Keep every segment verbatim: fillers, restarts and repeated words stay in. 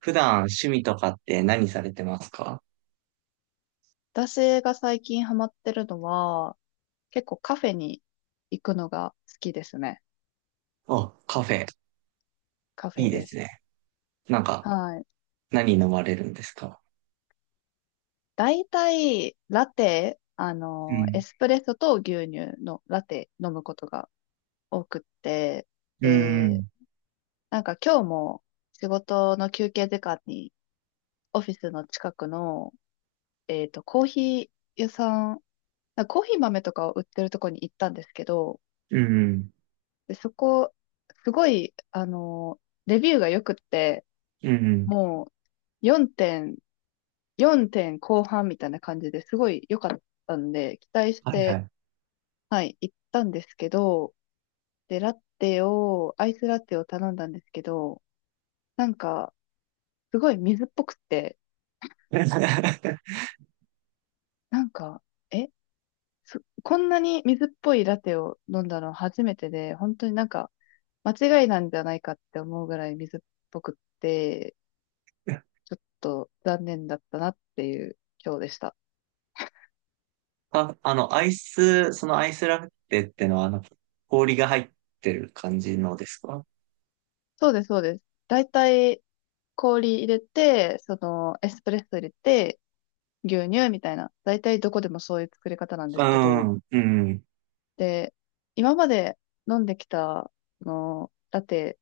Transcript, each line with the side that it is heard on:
right: 普段趣味とかって何されてますか？
left: 私が最近ハマってるのは、結構カフェに行くのが好きですね。
right: あ、カフェ。
left: カフ
right: い
left: ェ
right: いで
left: で
right: す
left: す。
right: ね。なんか、
left: はい。
right: 何飲まれるんですか？
left: 大体、ラテ、あ
right: う
left: の、エ
right: ん。
left: スプレッソと牛乳のラテ飲むことが多くって、
right: う
left: で、
right: ん。
left: なんか今日も仕事の休憩時間にオフィスの近くの、えっと、コーヒー屋さん、なんかコーヒー豆とかを売ってるとこに行ったんですけど、
right: うん。
left: で、そこ、すごい、あの、レビューが良くって、
right: うん。
left: もうよんてん、4点後半みたいな感じですごい良かったんで、期待し
right: はいは
left: て、
right: い。
left: はい、行ったんですけど、で、ラテを、アイスラテを頼んだんですけど、なんか、すごい水っぽくて、なんか、え、そこんなに水っぽいラテを飲んだの初めてで、本当になんか、間違いなんじゃないかって思うぐらい水っぽくって、ちょっと残念だったなっていう今日でした。
right: あ、あの、アイス、そのアイスラフテってのは、あの、氷が入ってる感じのですか？
left: そうです、そうです。大体、氷入れて、その、エスプレッソ入れて、牛乳みたいな。大体どこでもそういう作り方なんで
right: う
left: すけど、
right: ん。うん。
left: で、今まで飲んできた、あの、ラテ、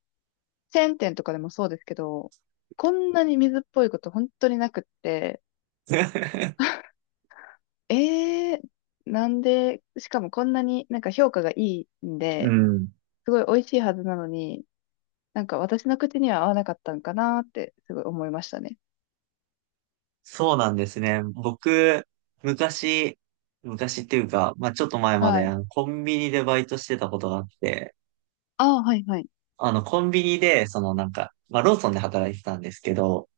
left: チェーン店とかでもそうですけど、こんなに水っぽいこと本当になくって、えー、なんで、しかもこんなになんか評価がいいん
right: う
left: で、
right: ん。
left: すごい美味しいはずなのに、なんか私の口には合わなかったんかなーってすごい思いましたね。
right: そうなんですね。僕、昔、昔っていうか、まあ、ちょっと前ま
left: は
right: で、
left: い。
right: あの、コンビニでバイトしてたことがあって、
left: ああ、はいはい。
right: あの、コンビニで、そのなんか、まあ、ローソンで働いてたんですけど、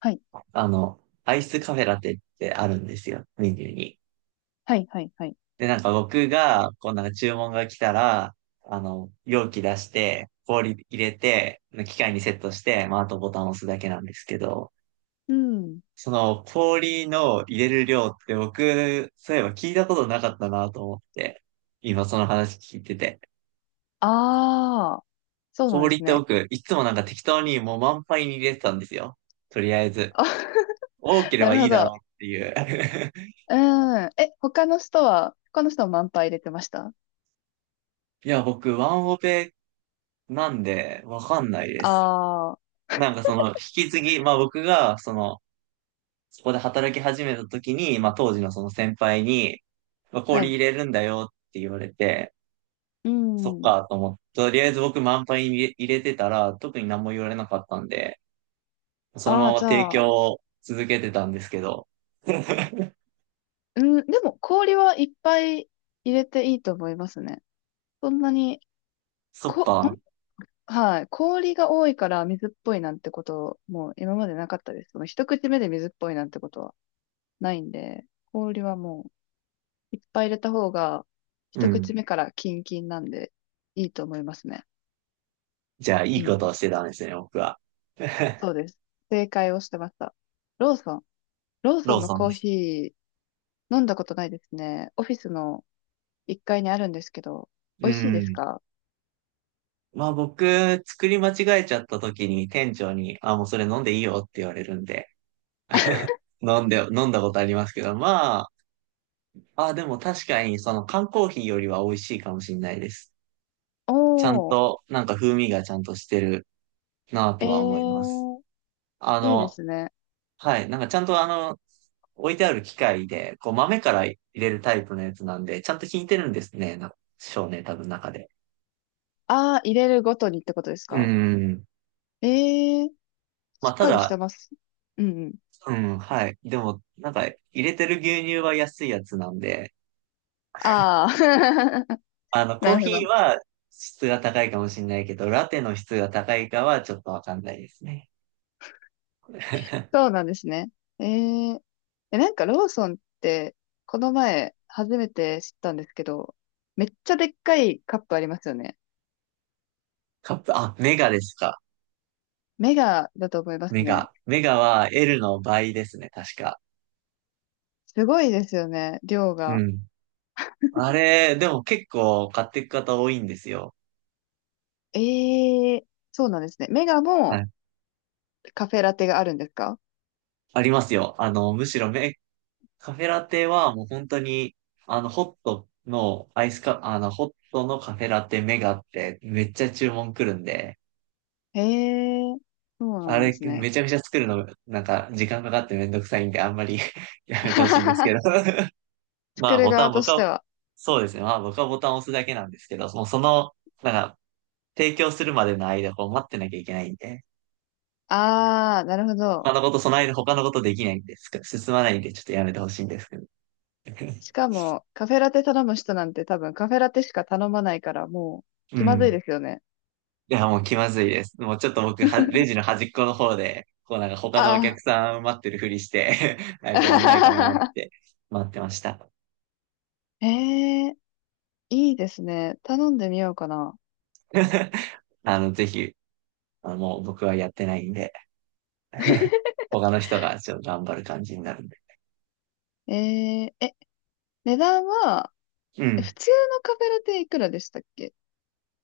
left: はい。
right: あの、アイスカフェラテってあるんですよ、メニューに。
left: はいはいはい。
right: で、なんか僕が、こうなんか注文が来たら、あの、容器出して、氷入れて、機械にセットして、まあ、あとボタンを押すだけなんですけど、
left: うん。
right: その氷の入れる量って僕、そういえば聞いたことなかったなと思って、今その話聞いてて。
left: ああ、そうなんで
right: 氷っ
left: す
right: て
left: ね。
right: 僕、いつもなんか適当にもう満杯に入れてたんですよ。とりあえず。
left: あ
right: 多けれ
left: な
right: ば
left: る
right: い
left: ほ
right: いだ
left: ど。
right: ろうっていう。
left: うん。え、他の人は、他の人は満杯入れてました？
right: いや、僕、ワンオペなんで、わかんないで
left: あ
right: す。
left: あー、
right: なんかその、引き継ぎ、まあ僕が、その、そこで働き始めた時に、まあ当時のその先輩に、まあ、
left: は
right: 氷
left: い。
right: 入れるんだよって言われて、
left: う
right: そっ
left: ん。
right: かと思って、とりあえず僕満杯に入れ入れてたら、特に何も言われなかったんで、その
left: ああ、
right: まま
left: じ
right: 提
left: ゃ
right: 供
left: あ、
right: を続けてたんですけど、
left: うん、でも氷はいっぱい入れていいと思いますね。そんなに、
right: そっ
left: こ、ほん、
right: か、
left: はい。氷が多いから水っぽいなんてこと、もう今までなかったです。その一口目で水っぽいなんてことはないんで、氷はもういっぱい入れた方が、
right: う
left: 一
right: ん。
left: 口目からキンキンなんでいいと思いますね。
right: じゃあ、い
left: う
right: い
left: ん。
right: ことをしてたんですね、僕は。
left: そ うです。正解をしてました。ローソン。ローソ
right: ロ
left: ン
right: ー
left: の
right: ソン
left: コ
right: で
left: ー
right: す。
left: ヒー飲んだことないですね。オフィスのいっかいにあるんですけど、
right: う
left: 美味しいです
right: ん。
left: か？
right: まあ僕、作り間違えちゃった時に店長に、あ、もうそれ飲んでいいよって言われるんで、飲んで、飲んだことありますけど、まあ、あ、でも確かにその缶コーヒーよりは美味しいかもしれないです。
left: お
right: ちゃん
left: ー、
right: と、なんか風味がちゃんとしてるなぁと
left: え
right: は思います。
left: ー、
right: あ
left: いいで
right: の、
left: すね。
right: はい、なんかちゃんとあの、置いてある機械で、こう豆から入れるタイプのやつなんで、ちゃんと引いてるんですね、な少年多分中で。
left: あー、入れるごとにってことです
right: う
left: か？
right: ん。
left: えー、
right: ま
left: し
right: あ、
left: っ
right: た
left: かりして
right: だ、
left: ます。うんうん。
right: うん、はい。でも、なんか、入れてる牛乳は安いやつなんで、
left: あー、
right: あの、コ
left: な
right: ー
left: るほど。
right: ヒーは質が高いかもしれないけど、ラテの質が高いかはちょっとわかんないですね。
left: そうなんですね。えー、え、なんかローソンって、この前初めて知ったんですけど、めっちゃでっかいカップありますよね。
right: カップ、あ、メガですか。
left: メガだと思いま
right: メ
left: すね。
right: ガ。メガは エルのばいですね、確か。
left: すごいですよね、量
right: う
left: が。
right: ん。あれ、でも結構買っていく方多いんですよ。
left: ええ、そうなんですね。メガ
right: は
left: も
right: い。
left: カフェラテがあるんですか？
right: ありますよ。あの、むしろメ、カフェラテはもう本当に、あの、ホットのアイスカ、あの、ホットのカフェラテメガってめっちゃ注文来るんで、
left: ええ、そうな
right: あ
left: んで
right: れ、
left: すね。
right: めちゃめちゃ作るの、なんか、時間かかってめんどくさいんで、あんまり やめてほしいんですけ ど。ま
left: 作
right: あ、
left: る
right: ボタ
left: 側
right: ン、
left: と
right: 僕
left: して
right: は、
left: は。
right: そうですね。まあ、僕はボタンを押すだけなんですけど、もうその、なんか、提供するまでの間、こう、待ってなきゃいけないんで、
left: ああ、なるほど。
right: 他のこと、その間、他のことできないんです。進まないんで、ちょっとやめてほしいんですけど。
left: し かも、カフェラテ頼む人なんて多分カフェラテしか頼まないからもう
right: う
left: 気まずい
right: ん。
left: ですよね。
right: いや、もう気まずいです。もうちょっと僕、は、レジの端っこの方で、こうなんか他のお客
left: あ
right: さん待ってるふりして なんかご案内かなっ
left: あ。
right: て待ってました。
left: ええ、いいですね。頼んでみようかな。
right: あの、ぜひあのもう僕はやってないんで、他の人がちょっと頑張る感じになるんで。
left: えええ、値段は、
right: う
left: え普
right: ん。
left: 通のカフェラテいくらでしたっけ？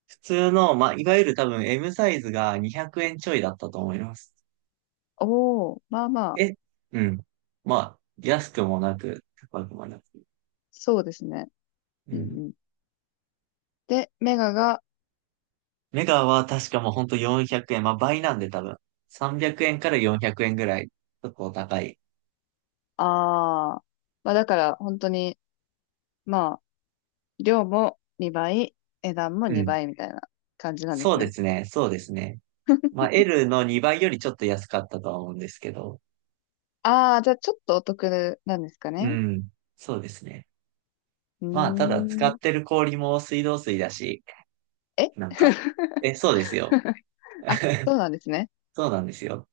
right: 普通の、まあ、いわゆる多分 エムサイズがにひゃくえんちょいだったと思います。
left: おおー、まあまあ、
right: え、うん。まあ、安くもなく、高くもなく。
left: そうですね。
right: う
left: うん
right: ん。
left: うん。で、メガが、
right: メガは確かもうほんとよんひゃくえん。まあ、倍なんで多分。さんびゃくえんからよんひゃくえんぐらい。結構高い。
left: ああ、まあだから本当に、まあ、量もにばい、値段も
right: うん。
left: にばいみたいな感じなんで
right: そ
left: す
right: うで
left: ね。
right: すね。そうですね。まあ、L のにばいよりちょっと安かったとは思うんですけど。
left: ああ、じゃあちょっとお得なんですか
right: う
left: ね。
right: ん。そうですね。
left: うー
right: まあ、ただ使っ
left: ん。
right: てる氷も水道水だし、
left: え
right: なんか、え、そうですよ。
left: あ、そうなんですね。
right: そうなんですよ。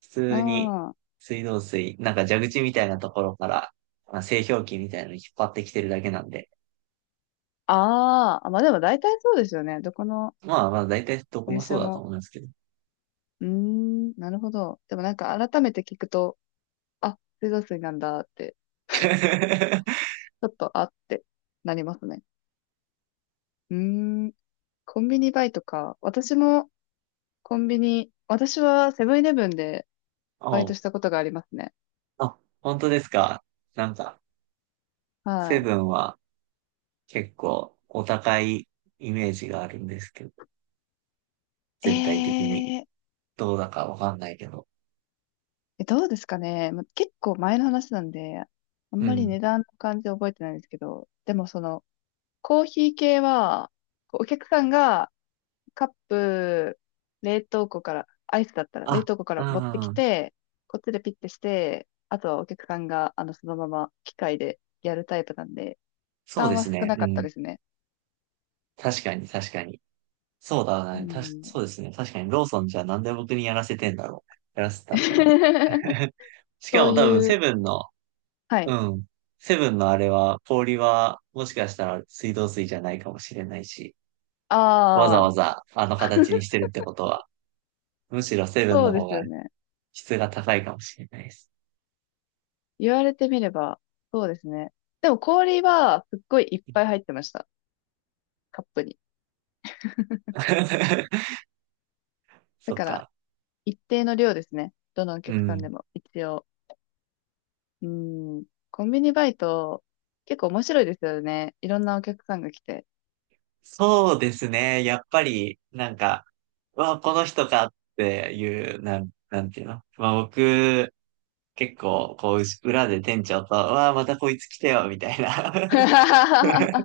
right: 普
left: あ
right: 通に
left: あ、
right: 水道水、なんか蛇口みたいなところから、まあ、製氷機みたいなのに引っ張ってきてるだけなんで。
left: あーあ、まあでも大体そうですよね。どこの
right: まあまあ、大体どこ
left: お
right: もそ
left: 店
right: うだと
left: も。
right: 思いますけど。
left: うーん、なるほど。でもなんか改めて聞くと、あ、水道水なんだって、ちょっとあってなりますね。うーん、コンビニバイトか。私もコンビニ、私はセブンイレブンでバイト
right: お、
left: したことがありますね。
right: あ、本当ですか。なんか、セ
left: は
right: ブンは結構お高いイメージがあるんですけど、
left: い。
right: 全体的に
left: えー、
right: どうだかわかんないけど。
left: えどうですかね。ま結構前の話なんで、あん
right: う
left: まり
right: ん。
left: 値段の感じ覚えてないんですけど、でもその、コーヒー系は、こうお客さんがカップ、冷凍庫から、アイスだったら冷
right: あ、
left: 凍庫か
right: う
left: ら持ってき
right: ん、
left: て、こっちでピッてして、あとはお客さんが、あの、そのまま機械でやるタイプなんで、負
right: そう
left: 担
right: で
left: は
right: す
left: 少
right: ね。
left: な
right: う
left: かった
right: ん。
left: ですね。
right: 確かに、確かに。そうだ
left: う
right: ね。たし、
left: ん。
right: そうですね。確かに、ローソンじゃなんで僕にやらせてんだろうね。やらせたんだろう。しか
left: そう
right: も多分、
left: い
right: セ
left: う、
right: ブンの、
left: は
right: う
left: い。
right: ん。セブンのあれは、氷は、もしかしたら水道水じゃないかもしれないし、わざ
left: あ
right: わ
left: あ、
right: ざあの形にしてるってことは、むしろセブン
left: そう
right: の
left: で
right: 方
left: す
right: が
left: よね。
right: 質が高いかもしれないです。
left: 言われてみれば、そうですね。でも氷はすっごいいっぱい入ってました。カップに。だ
right: そっ
left: から、
right: か。
left: 一定の量ですね。どのお
right: う
left: 客さん
right: ん。
left: でも、一応。うん。コンビニバイト、結構面白いですよね。いろんなお客さんが来て。
right: そうですね。やっぱり、なんか、うわ、この人かっていう、なん、なんていうの。まあ僕、結構、こう、うし裏で店長と、うわ、またこいつ来てよ、みたいな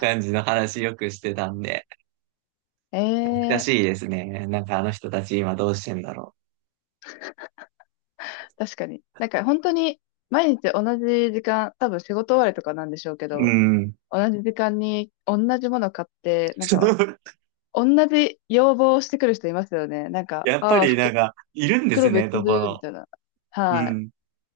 right: 感じの話よくしてたんで、
left: え
right: 懐か
left: えー、
right: しいですね。なんかあの人たち今どうしてんだろ
left: 確かに。なんか本当に、毎日同じ時間、多分仕事終わりとかなんでしょうけ
right: う。う
left: ど、
right: ん。
left: 同じ時間に同じもの買って、なんか、同じ要望をしてくる人いますよね。なんか、
right: やっぱ
left: ああ、
right: りなん
left: 服、
right: か、いるんで
left: 袋
right: すね、
left: 別
right: どこ
left: で、み
right: の。
left: たいな。
right: う
left: は
right: ん。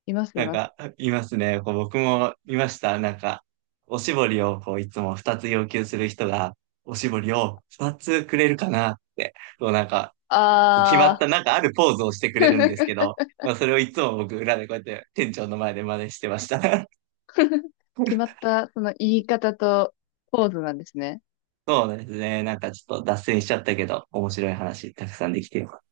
left: い。います、い
right: なん
left: ます。
right: か、いますね。こう僕もいました。なんか、おしぼりをこういつもふたつ要求する人が、おしぼりをふたつくれるかなって、こうなんか、決まっ
left: あ
right: たなんかあるポーズをしてく
left: あ、
right: れるんですけ ど、まあそれをいつも僕裏でこうやって店長の前で真似してました。
left: 決まった、その言い方とポーズなんですね。
right: そうですね。なんかちょっと脱線しちゃったけど、面白い話たくさんできてよ